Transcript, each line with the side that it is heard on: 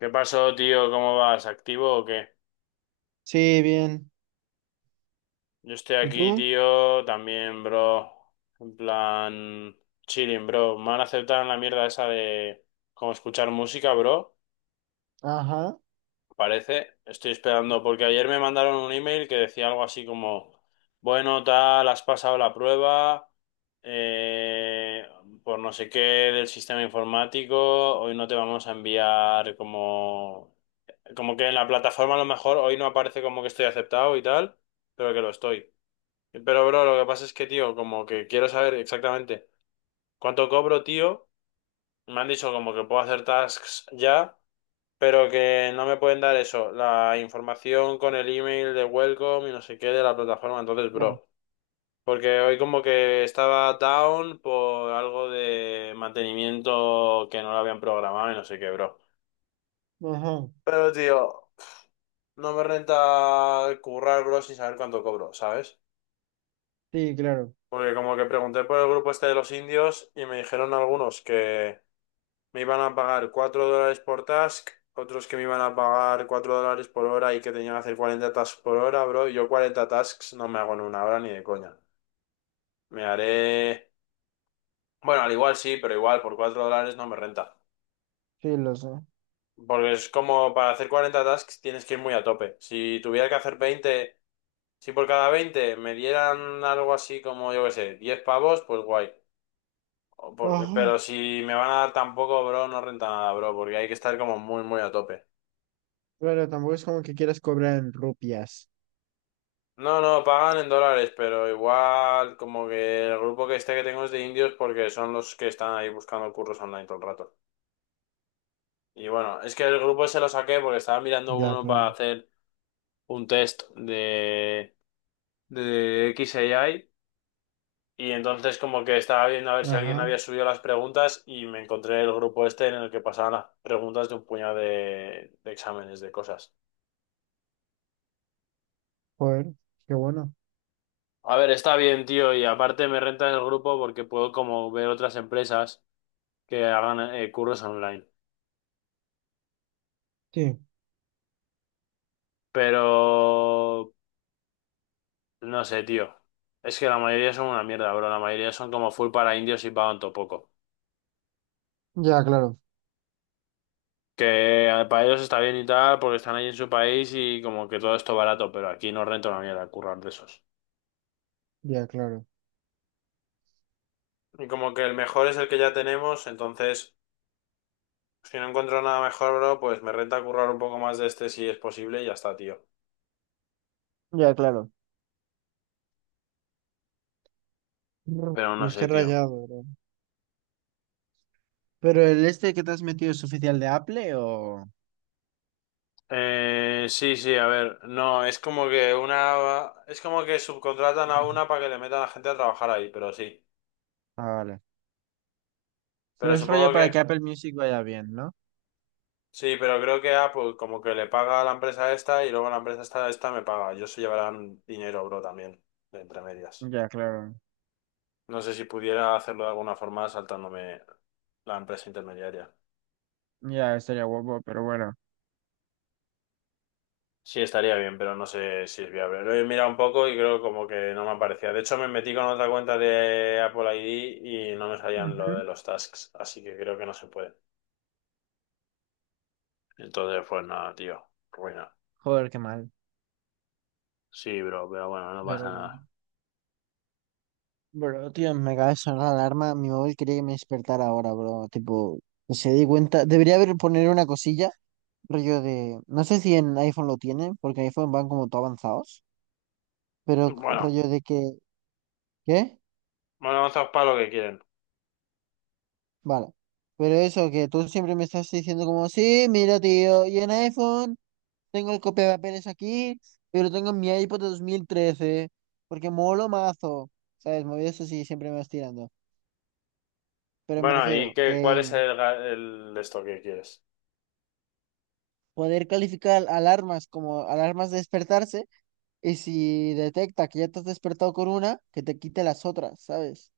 left: ¿Qué pasó, tío? ¿Cómo vas? ¿Activo o qué?
right: Sí, bien.
left: Yo estoy
right: ¿Y
left: aquí,
right: tú?
left: tío, también, bro. En plan, chilling, bro. Me han aceptado en la mierda esa de como escuchar música, bro.
right: Ajá.
left: Parece. Estoy esperando, porque ayer me mandaron un email que decía algo así como, bueno, tal, has pasado la prueba, eh, por no sé qué del sistema informático, hoy no te vamos a enviar como. Como que en la plataforma a lo mejor hoy no aparece como que estoy aceptado y tal, pero que lo estoy. Pero, bro, lo que pasa es que, tío, como que quiero saber exactamente cuánto cobro, tío. Me han dicho como que puedo hacer tasks ya, pero que no me pueden dar eso, la información con el email de welcome y no sé qué de la plataforma. Entonces,
right: Ya.
left: bro, porque hoy como que estaba down por algo de mantenimiento que no lo habían programado y no sé qué, bro.
right: Ajá.
left: Pero, tío, no me renta currar, bro, sin saber cuánto cobro, ¿sabes?
right: Sí, claro.
left: Porque como que pregunté por el grupo este de los indios y me dijeron algunos que me iban a pagar $4 por task, otros que me iban a pagar 4 dólares por hora y que tenían que hacer 40 tasks por hora, bro. Yo 40 tasks no me hago en una hora ni de coña. Me haré... Bueno, al igual sí, pero igual por $4 no me renta.
right: Sí, lo sé.
left: Porque es como para hacer 40 tasks tienes que ir muy a tope. Si tuviera que hacer 20. Si por cada 20 me dieran algo así como, yo qué sé, 10 pavos, pues guay. Pero
right: Ajá.
left: si me van a dar tampoco, bro, no renta nada, bro, porque hay que estar como muy, muy a tope.
right: Claro, tampoco es como que quieras cobrar en rupias.
left: No, no, pagan en dólares, pero igual como que el grupo que este que tengo es de indios porque son los que están ahí buscando curros online todo el rato. Y bueno, es que el grupo se lo saqué porque estaba mirando
right: Ya,
left: uno para
right: claro.
left: hacer un test de XAI. Y entonces como que estaba viendo a ver si alguien
right: Ajá,
left: había subido las preguntas y me encontré el grupo este en el que pasaban las preguntas de un puñado de exámenes, de cosas.
right: joder, qué bueno.
left: A ver, está bien, tío, y aparte me renta el grupo porque puedo como ver otras empresas que hagan cursos online.
right: Sí.
left: Pero no sé, tío. Es que la mayoría son una mierda, bro. La mayoría son como full para indios y pagan todo poco.
right: Ya, claro,
left: Que para ellos está bien y tal, porque están ahí en su país y como que todo esto barato, pero aquí no renta una mierda currar de esos.
right: ya, claro.
left: Y como que el mejor es el que ya tenemos, entonces si no encuentro nada mejor, bro, pues me renta currar un poco más de este si es posible y ya está, tío.
right: Ya, claro. Brr,
left: Pero no
right: pues
left: sé,
right: qué
left: tío.
right: rayado, bro. Pero el este que te has metido es oficial de Apple o...
left: Sí, sí, a ver, no, es como que una, es como que subcontratan a
right: Ujú.
left: una para que le metan a gente a trabajar ahí, pero sí.
right: Ah, vale. Pero
left: Pero
right: es
left: supongo
right: rollo
left: que,
right: para que Apple Music vaya bien, ¿no?
left: sí, pero creo que Apple como que le paga a la empresa esta y luego la empresa esta me paga. Yo se llevarán dinero, bro, también, de entre medias.
right: Ya, claro.
left: No sé si pudiera hacerlo de alguna forma saltándome la empresa intermediaria.
right: Ya, estaría guapo, pero bueno.
left: Sí, estaría bien, pero no sé si es viable. Lo he mirado un poco y creo como que no me aparecía. De hecho, me metí con otra cuenta de Apple ID y no me salían lo
right: Ujú.
left: de los tasks, así que creo que no se puede. Entonces, pues nada, tío, ruina.
right: Joder, qué mal.
left: Sí, bro, pero bueno, no pasa
right: Pero bueno.
left: nada.
right: Bro, tío, me acaba de sonar la alarma. Mi móvil quería que me despertara ahora, bro. Tipo, se di cuenta. Debería haber poner una cosilla, rollo de. No sé si en iPhone lo tienen, porque en iPhone van como todo avanzados. Pero
left: Bueno,
right: rollo de que. ¿Qué?
left: bueno, avanzados para lo que quieren.
right: Vale. Pero eso, que tú siempre me estás diciendo como, sí, mira, tío, y en iPhone tengo el papeles aquí, pero tengo mi iPod de 2013 porque molo mazo. ¿Sabes? Movidas así, siempre me vas tirando. Pero me
left: Bueno, ¿y
right: refiero
left: qué, cuál
right: que.
left: es el esto que quieres?
right: Poder calificar alarmas como alarmas de despertarse y si detecta que ya te has despertado con una, que te quite las otras, ¿sabes?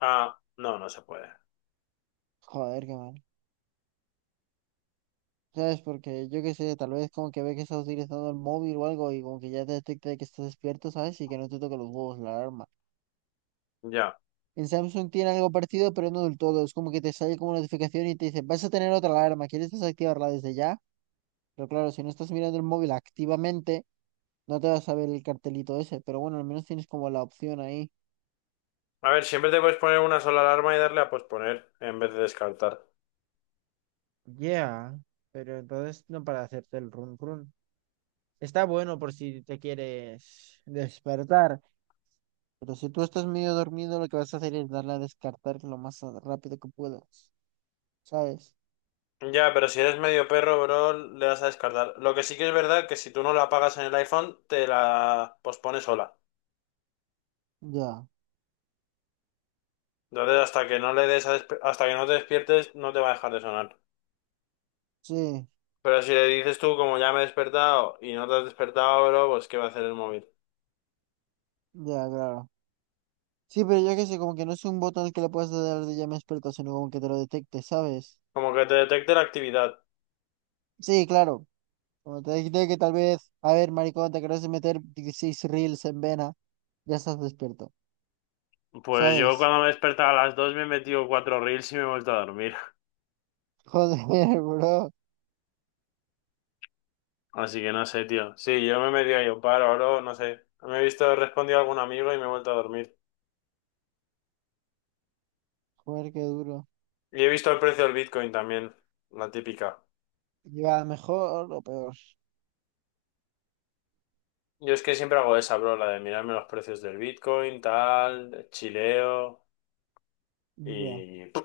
left: Ah, no, no se puede.
right: Joder, qué mal. ¿Sabes? Porque yo qué sé, tal vez como que ve que estás utilizando el móvil o algo y como que ya te detecta de que estás despierto, ¿sabes? Y que no te toque los huevos la alarma.
left: Ya.
right: En Samsung tiene algo parecido pero no del todo. Es como que te sale como notificación y te dice, vas a tener otra alarma, ¿quieres desactivarla desde ya? Pero claro, si no estás mirando el móvil activamente, no te vas a ver el cartelito ese. Pero bueno, al menos tienes como la opción ahí.
left: A ver, siempre te puedes poner una sola alarma y darle a posponer en vez de descartar.
right: Yeah, pero entonces no para hacerte el run run. Está bueno por si te quieres despertar, pero si tú estás medio dormido, lo que vas a hacer es darle a descartar lo más rápido que puedas, ¿sabes?
left: Ya, pero si eres medio perro, bro, le vas a descartar. Lo que sí que es verdad que si tú no la apagas en el iPhone, te la pospone sola.
right: Ya,
left: Entonces, hasta que no le des a hasta que no te despiertes, no te va a dejar de sonar.
right: sí,
left: Pero si le dices tú, como ya me he despertado y no te has despertado, bro, pues ¿qué va a hacer el móvil?
right: ya, claro. Sí, pero yo qué sé, como que no es un botón que le puedas dar de ya me experto, sino como que te lo detecte, ¿sabes?
left: Como que te detecte la actividad.
right: Sí, claro. Como te dije que tal vez, a ver, maricón, te querés meter 16 reels en vena, ya estás despierto,
left: Pues yo
right: ¿sabes?
left: cuando me he despertado a las 2 me he metido cuatro reels y me he vuelto a dormir.
right: Joder, bro.
left: Así que no sé, tío. Sí, yo me he metido ahí un paro, bro, no sé. Me he visto, he respondido a algún amigo y me he vuelto a dormir.
right: Joder, qué duro.
left: Y he visto el precio del Bitcoin también, la típica.
right: ¿Iba mejor o peor?
left: Yo es que siempre hago esa, bro, la de mirarme los precios del Bitcoin, tal, chileo
right: Ya,
left: y... ¡pum!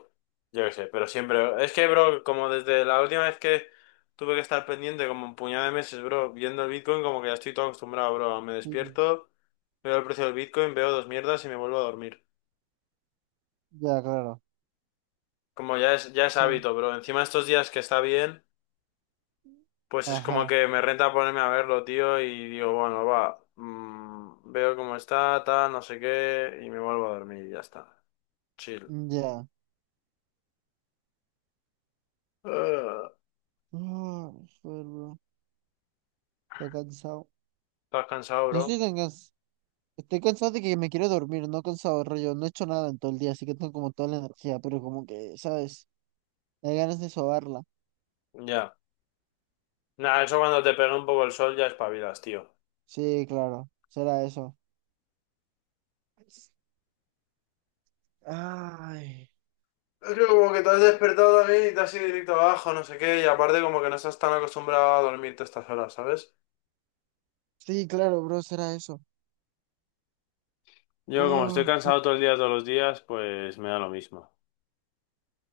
left: Yo qué sé, pero siempre... Es que, bro, como desde la última vez que tuve que estar pendiente como un puñado de meses, bro, viendo el Bitcoin, como que ya estoy todo acostumbrado, bro. Me
right: sí,
left: despierto, veo el precio del Bitcoin, veo dos mierdas y me vuelvo a dormir.
right: ya, claro.
left: Como ya es
right: Joder.
left: hábito, bro. Encima estos días que está bien... Pues es como
right: Ajá,
left: que me renta ponerme a verlo, tío, y digo, bueno, va, veo cómo está, tal, no sé qué, y me vuelvo a dormir y ya está. Chill.
right: ya.
left: Ah,
right: Ah, joder, bro. Estoy cansado.
left: ¿estás cansado,
right: No estoy
left: bro?
right: tan cansado. Estoy cansado de que me quiero dormir, no cansado, rollo. No he hecho nada en todo el día, así que tengo como toda la energía, pero como que, ¿sabes? Hay ganas de sobarla.
left: Ya. Nada, eso cuando te pega un poco el sol ya espabilas, tío.
right: Sí, claro, será eso. Ay,
left: Es que como que te has despertado también y te has ido directo abajo, no sé qué, y aparte como que no estás tan acostumbrado a dormirte estas horas, ¿sabes?
right: sí, claro, bro, será eso.
left: Yo como estoy
right: Oh,
left: cansado todo el día, todos los días, pues me da lo mismo.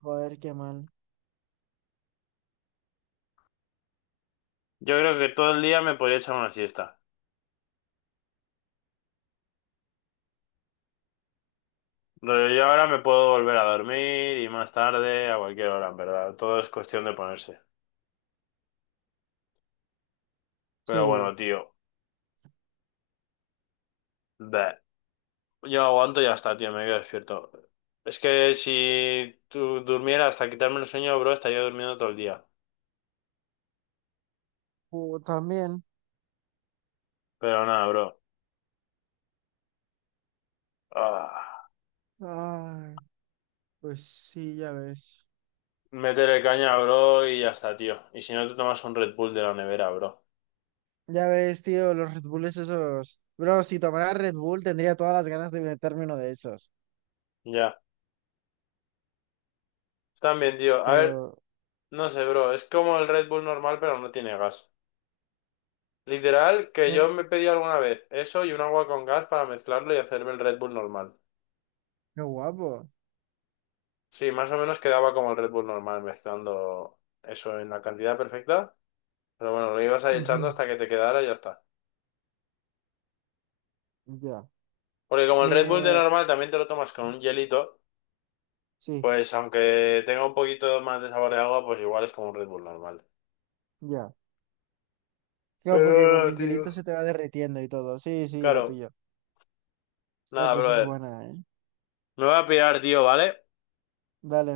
right: joder, qué mal.
left: Yo creo que todo el día me podría echar una siesta. No, yo ahora me puedo volver a dormir y más tarde, a cualquier hora, en verdad. Todo es cuestión de ponerse. Pero
right: Sí,
left: bueno, tío. Da. Yo aguanto y ya está, tío. Me quedo despierto. Es que si tú durmieras hasta quitarme el sueño, bro, estaría durmiendo todo el día.
right: también.
left: Pero nada, bro. Ah,
right: Ay, pues sí, ya ves.
left: métele caña, bro, y ya está, tío. Y si no, te tomas un Red Bull de la nevera, bro.
right: Ya ves, tío, los Red Bulls esos. Bro, si tomara Red Bull tendría todas las ganas de meterme uno de esos.
left: Ya. Están bien, tío. A ver,
right: Pero,
left: no sé, bro. Es como el Red Bull normal, pero no tiene gas. Literal, que yo
right: bueno,
left: me pedí alguna vez eso y un agua con gas para mezclarlo y hacerme el Red Bull normal.
right: qué guapo.
left: Sí, más o menos quedaba como el Red Bull normal, mezclando eso en la cantidad perfecta. Pero bueno, lo ibas ahí echando
right: Ujú.
left: hasta que te quedara y ya está.
right: Ya.
left: Porque como el Red Bull de
right: Me.
left: normal también te lo tomas con un hielito,
right: Sí,
left: pues aunque tenga un poquito más de sabor de agua, pues igual es como un Red Bull normal.
right: ya. Claro,
left: Pero
right: porque como que
left: bueno,
right: el
left: tío.
right: hielito se te va derritiendo y todo. Sí, sí, lo
left: Claro,
right: pillo.
left: nada,
right: Pues es
left: brother.
right: buena, ¿eh?
left: Me voy a pirar, tío, ¿vale?
right: Dale.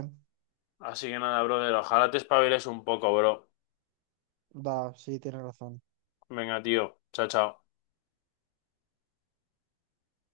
left: Así que nada, brother, ojalá te espabiles un poco, bro.
right: Va, sí, tienes razón.
left: Venga, tío. Chao, chao.